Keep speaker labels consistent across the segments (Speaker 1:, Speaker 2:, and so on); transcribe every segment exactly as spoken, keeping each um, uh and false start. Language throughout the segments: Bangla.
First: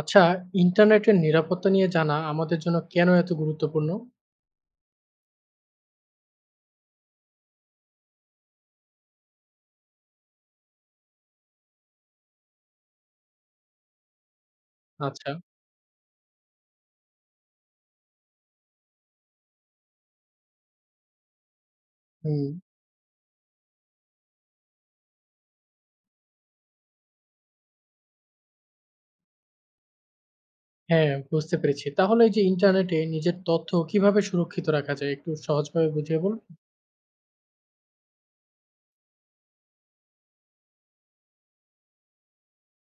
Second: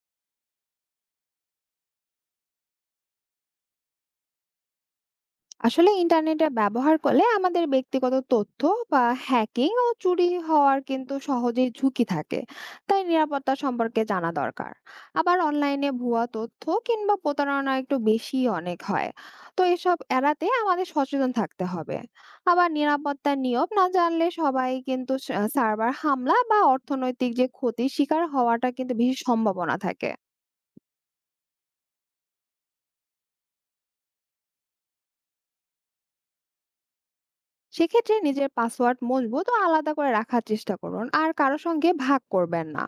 Speaker 1: আচ্ছা, ইন্টারনেটের নিরাপত্তা নিয়ে জানা আমাদের জন্য কেন এত গুরুত্বপূর্ণ?
Speaker 2: আসলে ইন্টারনেটের ব্যবহার করলে আমাদের ব্যক্তিগত তথ্য বা হ্যাকিং ও চুরি হওয়ার কিন্তু সহজেই ঝুঁকি থাকে, তাই নিরাপত্তা সম্পর্কে জানা দরকার।
Speaker 1: আচ্ছা,
Speaker 2: আবার অনলাইনে ভুয়া তথ্য কিংবা প্রতারণা একটু বেশি অনেক হয়, তো এসব এড়াতে আমাদের সচেতন থাকতে হবে।
Speaker 1: হুম,
Speaker 2: আবার নিরাপত্তার নিয়ম না জানলে সবাই কিন্তু সার্ভার হামলা বা অর্থনৈতিক যে ক্ষতির শিকার হওয়াটা কিন্তু বেশি সম্ভাবনা থাকে।
Speaker 1: হ্যাঁ, বুঝতে পেরেছি। তাহলে এই যে ইন্টারনেটে নিজের তথ্য কিভাবে সুরক্ষিত রাখা যায়? একটু সহজভাবে বুঝিয়ে বলুন।
Speaker 2: সেক্ষেত্রে নিজের পাসওয়ার্ড মজবুত ও আলাদা করে রাখার চেষ্টা করুন আর কারো সঙ্গে ভাগ করবেন না।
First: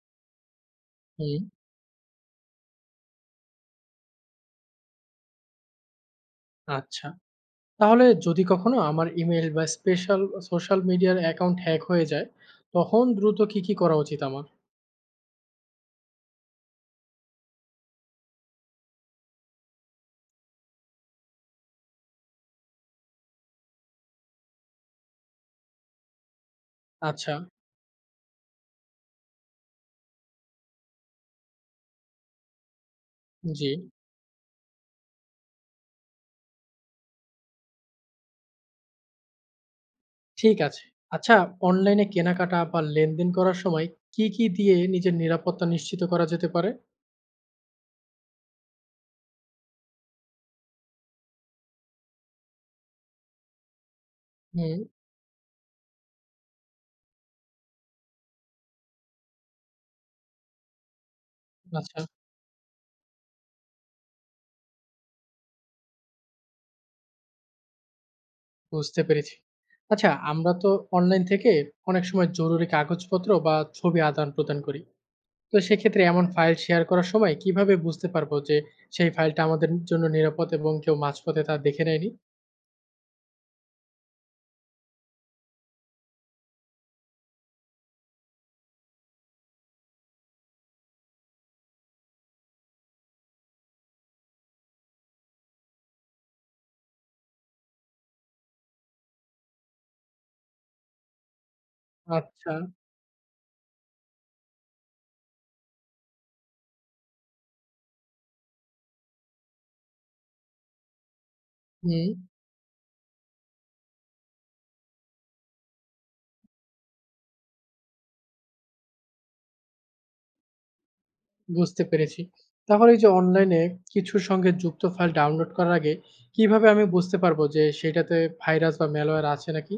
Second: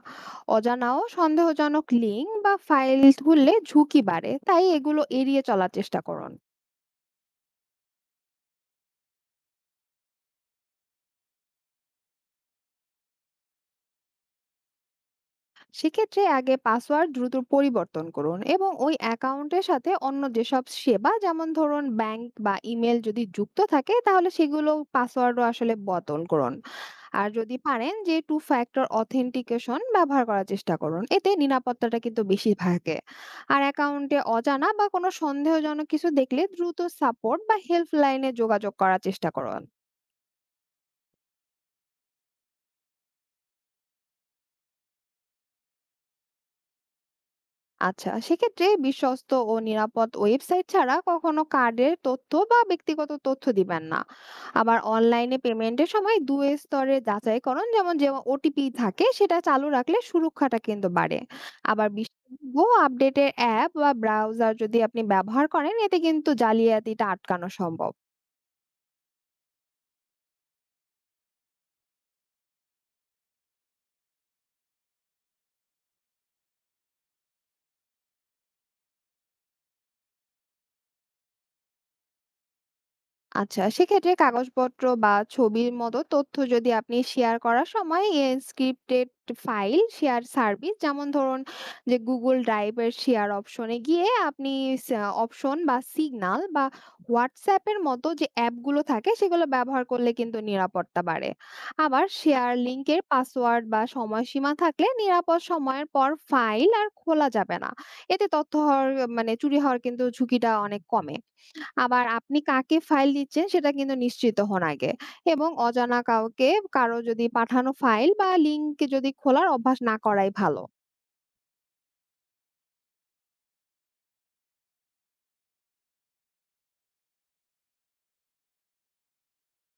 Speaker 2: অজানা ও
Speaker 1: হুম,
Speaker 2: সন্দেহজনক লিঙ্ক বা ফাইল খুললে ঝুঁকি বাড়ে, তাই এগুলো এড়িয়ে চলার চেষ্টা করুন।
Speaker 1: আচ্ছা। তাহলে যদি কখনো আমার ইমেইল বা স্পেশাল সোশ্যাল মিডিয়ার অ্যাকাউন্ট হ্যাক হয়ে যায়, তখন দ্রুত কি, কি করা উচিত আমার?
Speaker 2: সেক্ষেত্রে আগে পাসওয়ার্ড দ্রুত পরিবর্তন করুন এবং ওই অ্যাকাউন্টের সাথে অন্য যেসব সেবা যেমন ধরুন ব্যাংক বা ইমেল যদি যুক্ত থাকে তাহলে সেগুলো পাসওয়ার্ডও আসলে বদল করুন। আর
Speaker 1: আচ্ছা,
Speaker 2: যদি পারেন যে টু ফ্যাক্টর অথেন্টিকেশন ব্যবহার করার চেষ্টা করুন, এতে নিরাপত্তাটা কিন্তু বেশি থাকে। আর
Speaker 1: জি,
Speaker 2: অ্যাকাউন্টে অজানা বা কোনো সন্দেহজনক কিছু দেখলে দ্রুত সাপোর্ট বা হেল্পলাইনে যোগাযোগ করার চেষ্টা করুন।
Speaker 1: ঠিক আছে। আচ্ছা, অনলাইনে কেনাকাটা বা লেনদেন করার সময় কি, কি দিয়ে নিজের নিরাপত্তা নিশ্চিত করা যেতে পারে?
Speaker 2: আচ্ছা, সেক্ষেত্রে বিশ্বস্ত ও নিরাপদ ওয়েবসাইট ছাড়া কখনো কার্ডের তথ্য বা ব্যক্তিগত তথ্য দিবেন না। আবার
Speaker 1: হুম,
Speaker 2: অনলাইনে পেমেন্টের সময় দুই স্তরে যাচাইকরণ যেমন যে ওটিপি থাকে সেটা চালু রাখলে সুরক্ষাটা কিন্তু বাড়ে। আবার
Speaker 1: আচ্ছা।
Speaker 2: বিশেষজ্ঞ আপডেটের অ্যাপ বা ব্রাউজার যদি আপনি ব্যবহার করেন এতে কিন্তু জালিয়াতিটা আটকানো সম্ভব।
Speaker 1: বুঝতে পেরেছি। আচ্ছা আমরা তো অনলাইন থেকে অনেক সময় জরুরি কাগজপত্র বা ছবি আদান-প্রদান করি। তো সেক্ষেত্রে এমন ফাইল শেয়ার করার সময় কিভাবে বুঝতে পারবো যে সেই ফাইলটা আমাদের জন্য নিরাপদ এবং কেউ মাঝপথে তা দেখে নেয়নি?
Speaker 2: আচ্ছা, সেক্ষেত্রে কাগজপত্র বা ছবির মতো তথ্য যদি আপনি শেয়ার করার সময় স্ক্রিপ্টেড ফাইল শেয়ার সার্ভিস যেমন ধরুন যে গুগল ড্রাইভের শেয়ার অপশনে গিয়ে আপনি অপশন বা সিগনাল বা হোয়াটসঅ্যাপের মতো যে অ্যাপগুলো থাকে সেগুলো ব্যবহার করলে কিন্তু নিরাপত্তা বাড়ে। আবার শেয়ার
Speaker 1: আচ্ছা,
Speaker 2: লিঙ্কের পাসওয়ার্ড বা সময়সীমা থাকলে নিরাপদ সময়ের পর ফাইল আর খোলা যাবে না। এতে তথ্য হওয়ার মানে চুরি হওয়ার কিন্তু ঝুঁকিটা অনেক কমে। আবার
Speaker 1: হুম,
Speaker 2: আপনি কাকে ফাইল দিচ্ছেন সেটা কিন্তু নিশ্চিত হন আগে, এবং অজানা কাউকে কারো যদি পাঠানো ফাইল বা লিঙ্ক যদি খোলার অভ্যাস না করাই ভালো।
Speaker 1: বুঝতে পেরেছি। তাহলে এই যে অনলাইনে কিছুর সঙ্গে যুক্ত ফাইল ডাউনলোড করার আগে কিভাবে আমি বুঝতে পারবো যে সেটাতে ভাইরাস বা ম্যালওয়্যার আছে নাকি?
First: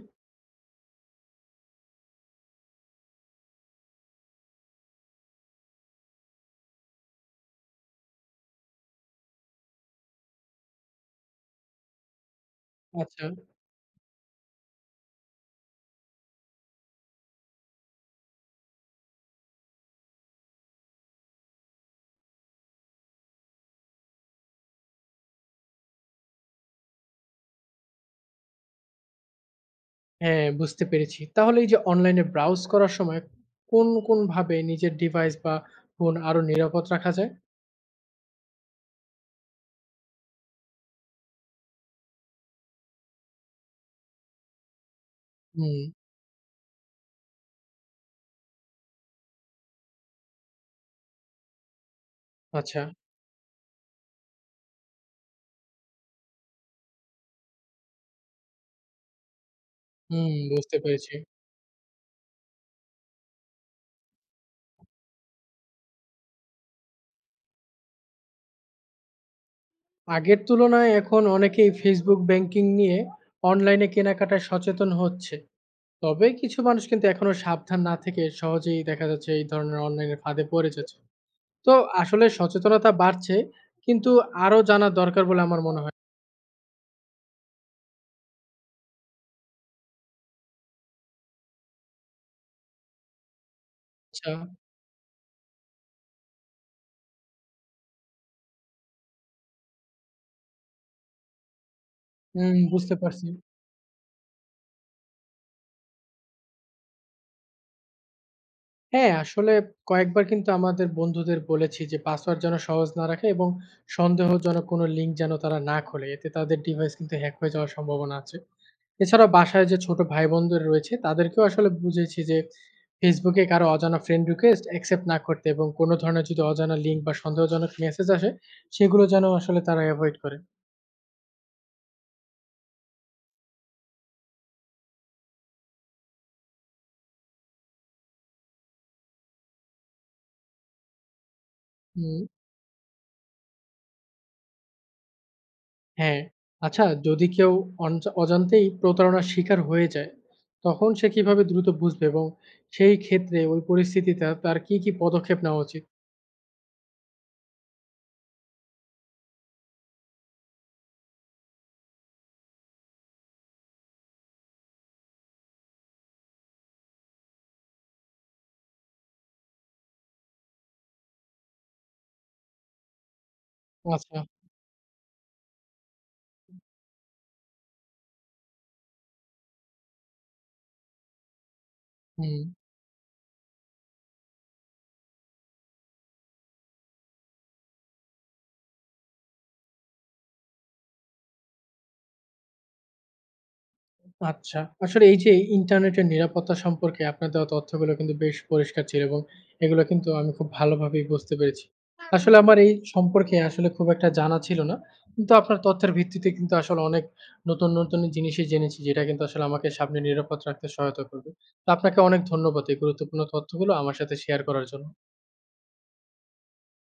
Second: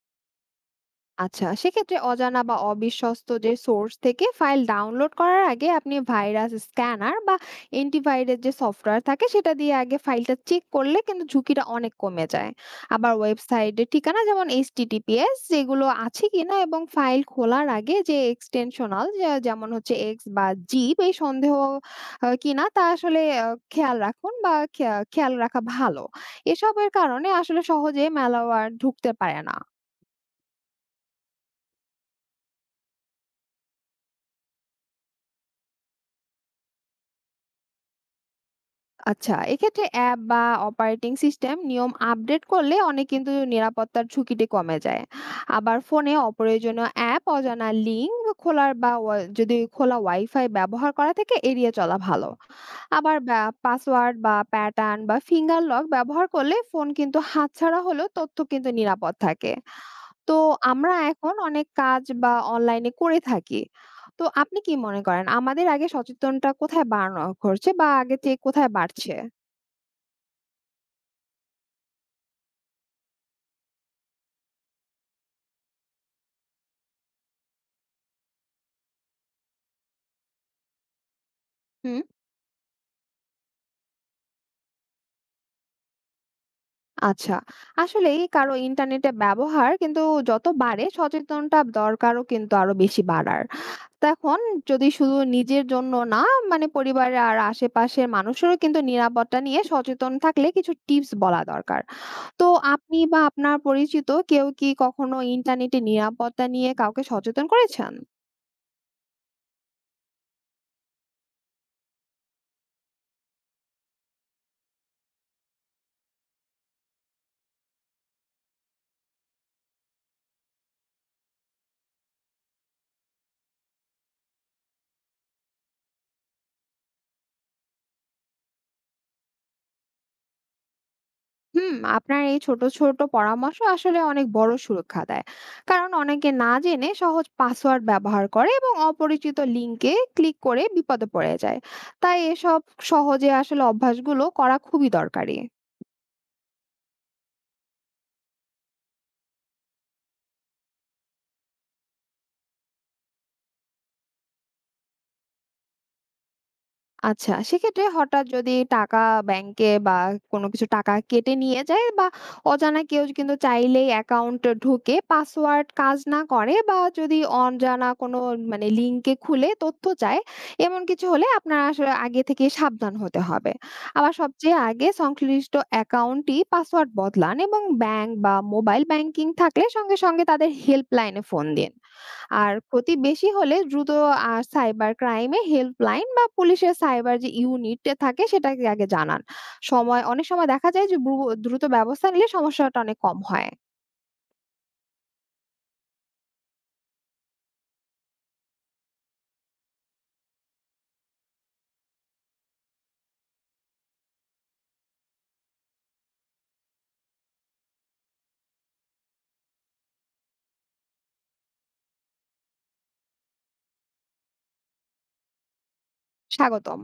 Speaker 2: আচ্ছা, সেক্ষেত্রে অজানা বা অবিশ্বস্ত যে সোর্স থেকে ফাইল ডাউনলোড করার আগে আপনি ভাইরাস স্ক্যানার বা অ্যান্টিভাইরাস যে সফটওয়্যার থাকে সেটা দিয়ে আগে ফাইলটা চেক করলে কিন্তু ঝুঁকিটা অনেক কমে যায়। আবার
Speaker 1: আচ্ছা।
Speaker 2: ওয়েবসাইটের ঠিকানা যেমন এইচটিটিপিএস যেগুলো আছে কিনা এবং ফাইল খোলার আগে যে এক্সটেনশনাল যেমন হচ্ছে এক্স বা জিপ এই সন্দেহ আহ, কিনা তা আসলে আহ, খেয়াল রাখুন বা খেয়া- খেয়াল রাখা ভালো। এসবের কারণে আসলে সহজে ম্যালওয়্যার ঢুকতে পারে না।
Speaker 1: হ্যাঁ, বুঝতে পেরেছি। তাহলে এই যে অনলাইনে ব্রাউজ করার সময় কোন, কোন ভাবে নিজের ডিভাইস বা ফোন আরো নিরাপদ রাখা যায়?
Speaker 2: আচ্ছা, এক্ষেত্রে অ্যাপ বা অপারেটিং সিস্টেম নিয়ম আপডেট করলে অনেক কিন্তু নিরাপত্তার ঝুঁকিটি কমে যায়। আবার
Speaker 1: হুম,
Speaker 2: ফোনে অপ্রয়োজনীয় অ্যাপ, অজানা লিঙ্ক খোলার বা ওয়া যদি খোলা ওয়াইফাই ব্যবহার করা থেকে এড়িয়ে চলা ভালো।
Speaker 1: আচ্ছা।
Speaker 2: আবার ব্যা পাসওয়ার্ড বা প্যাটার্ন বা ফিঙ্গার লক ব্যবহার করলে ফোন কিন্তু হাতছাড়া হলেও তথ্য কিন্তু নিরাপদ থাকে।
Speaker 1: হুম,
Speaker 2: তো
Speaker 1: বুঝতে
Speaker 2: আমরা
Speaker 1: পেরেছি।
Speaker 2: এখন অনেক কাজ বা অনলাইনে করে থাকি। তো আপনি কি মনে করেন আমাদের আগে সচেতনটা কোথায় বাড়ানো হচ্ছে বা আগে চেয়ে কোথায় বাড়ছে?
Speaker 1: আগের তুলনায় এখন অনেকেই Facebook ব্যাংকিং নিয়ে অনলাইনে কেনাকাটায় সচেতন হচ্ছে। তবে কিছু মানুষ কিন্তু এখনো সাবধান না থেকে সহজেই দেখা যাচ্ছে এই ধরনের অনলাইনের ফাঁদে পড়ে যাচ্ছে। তো
Speaker 2: হুম।
Speaker 1: আসলে সচেতনতা বাড়ছে কিন্তু আরো জানা দরকার বলে আমার মনে হয়।
Speaker 2: আচ্ছা, আসলেই কারো ইন্টারনেটে ব্যবহার কিন্তু যত বাড়ে সচেতনতা দরকারও কিন্তু আরো বেশি বাড়ার
Speaker 1: আচ্ছা,
Speaker 2: তখন যদি শুধু নিজের জন্য না মানে পরিবারের আর আশেপাশের মানুষেরও কিন্তু নিরাপত্তা নিয়ে সচেতন থাকলে কিছু টিপস বলা দরকার। তো
Speaker 1: হুম, বুঝতে
Speaker 2: আপনি বা
Speaker 1: পারছি।
Speaker 2: আপনার পরিচিত কেউ কি কখনো ইন্টারনেটে নিরাপত্তা নিয়ে কাউকে সচেতন করেছেন?
Speaker 1: হ্যাঁ, আসলে কয়েকবার কিন্তু আমাদের বন্ধুদের বলেছি যে পাসওয়ার্ড যেন সহজ না রাখে এবং সন্দেহজনক কোনো লিঙ্ক যেন তারা না খোলে। এতে তাদের ডিভাইস কিন্তু হ্যাক হয়ে যাওয়ার সম্ভাবনা আছে। এছাড়া বাসায় যে ছোট ভাই-বোনদের রয়েছে তাদেরকেও আসলে বুঝিয়েছি যে Facebook এ কারো অজানা ফ্রেন্ড রিকোয়েস্ট অ্যাকসেপ্ট না করতে এবং কোনো ধরনের যদি অজানা লিঙ্ক বা সন্দেহজনক মেসেজ আসে সেগুলো যেন আসলে তারা এভয়েড করে।
Speaker 2: হুম, আপনার এই ছোট, ছোট পরামর্শ আসলে অনেক বড় সুরক্ষা দেয়। কারণ অনেকে না জেনে সহজ পাসওয়ার্ড ব্যবহার করে এবং অপরিচিত লিঙ্কে ক্লিক করে বিপদে পড়ে যায়। তাই
Speaker 1: হুম।
Speaker 2: এসব সহজে আসলে অভ্যাসগুলো করা খুবই দরকারি।
Speaker 1: হ্যাঁ, আচ্ছা যদি কেউ অনজ অজান্তেই প্রতারণার শিকার হয়ে যায়, তখন সে কিভাবে দ্রুত বুঝবে এবং সেই ক্ষেত্রে ওই পরিস্থিতিতে তার কি, কি পদক্ষেপ নেওয়া উচিত?
Speaker 2: আচ্ছা, সেক্ষেত্রে হঠাৎ যদি টাকা ব্যাংকে বা কোনো কিছু টাকা কেটে নিয়ে যায় বা অজানা কেউ কিন্তু চাইলেই অ্যাকাউন্ট ঢুকে পাসওয়ার্ড কাজ না করে বা যদি অজানা কোনো মানে লিঙ্কে খুলে তথ্য চায়, এমন কিছু হলে আপনার আসলে আগে থেকে সাবধান হতে হবে। আবার
Speaker 1: আচ্ছা,
Speaker 2: সবচেয়ে আগে সংশ্লিষ্ট অ্যাকাউন্টই পাসওয়ার্ড বদলান এবং ব্যাংক বা মোবাইল ব্যাংকিং থাকলে সঙ্গে, সঙ্গে তাদের হেল্পলাইনে ফোন দিন।
Speaker 1: হুম।
Speaker 2: আর ক্ষতি বেশি হলে দ্রুত আর সাইবার ক্রাইমে হেল্পলাইন বা পুলিশের সাইবার যে ইউনিট থাকে সেটাকে আগে জানান। সময় অনেক সময় দেখা যায় যে ব্রু- দ্রুত ব্যবস্থা নিলে সমস্যাটা অনেক কম হয়।
Speaker 1: আচ্ছা। আসলে এই যে ইন্টারনেটের নিরাপত্তা সম্পর্কে আপনার দেওয়া তথ্যগুলো কিন্তু বেশ পরিষ্কার ছিল এবং এগুলো কিন্তু আমি খুব ভালোভাবেই বুঝতে পেরেছি। আসলে আমার এই সম্পর্কে আসলে খুব একটা জানা ছিল না। কিন্তু আপনার তথ্যের ভিত্তিতে কিন্তু আসলে অনেক নতুন, নতুন জিনিসই জেনেছি যেটা কিন্তু আসলে আমাকে সামনে নিরাপদ রাখতে সহায়তা করবে। তো আপনাকে অনেক ধন্যবাদ এই গুরুত্বপূর্ণ তথ্যগুলো আমার সাথে শেয়ার করার জন্য।
Speaker 2: স্বাগতম।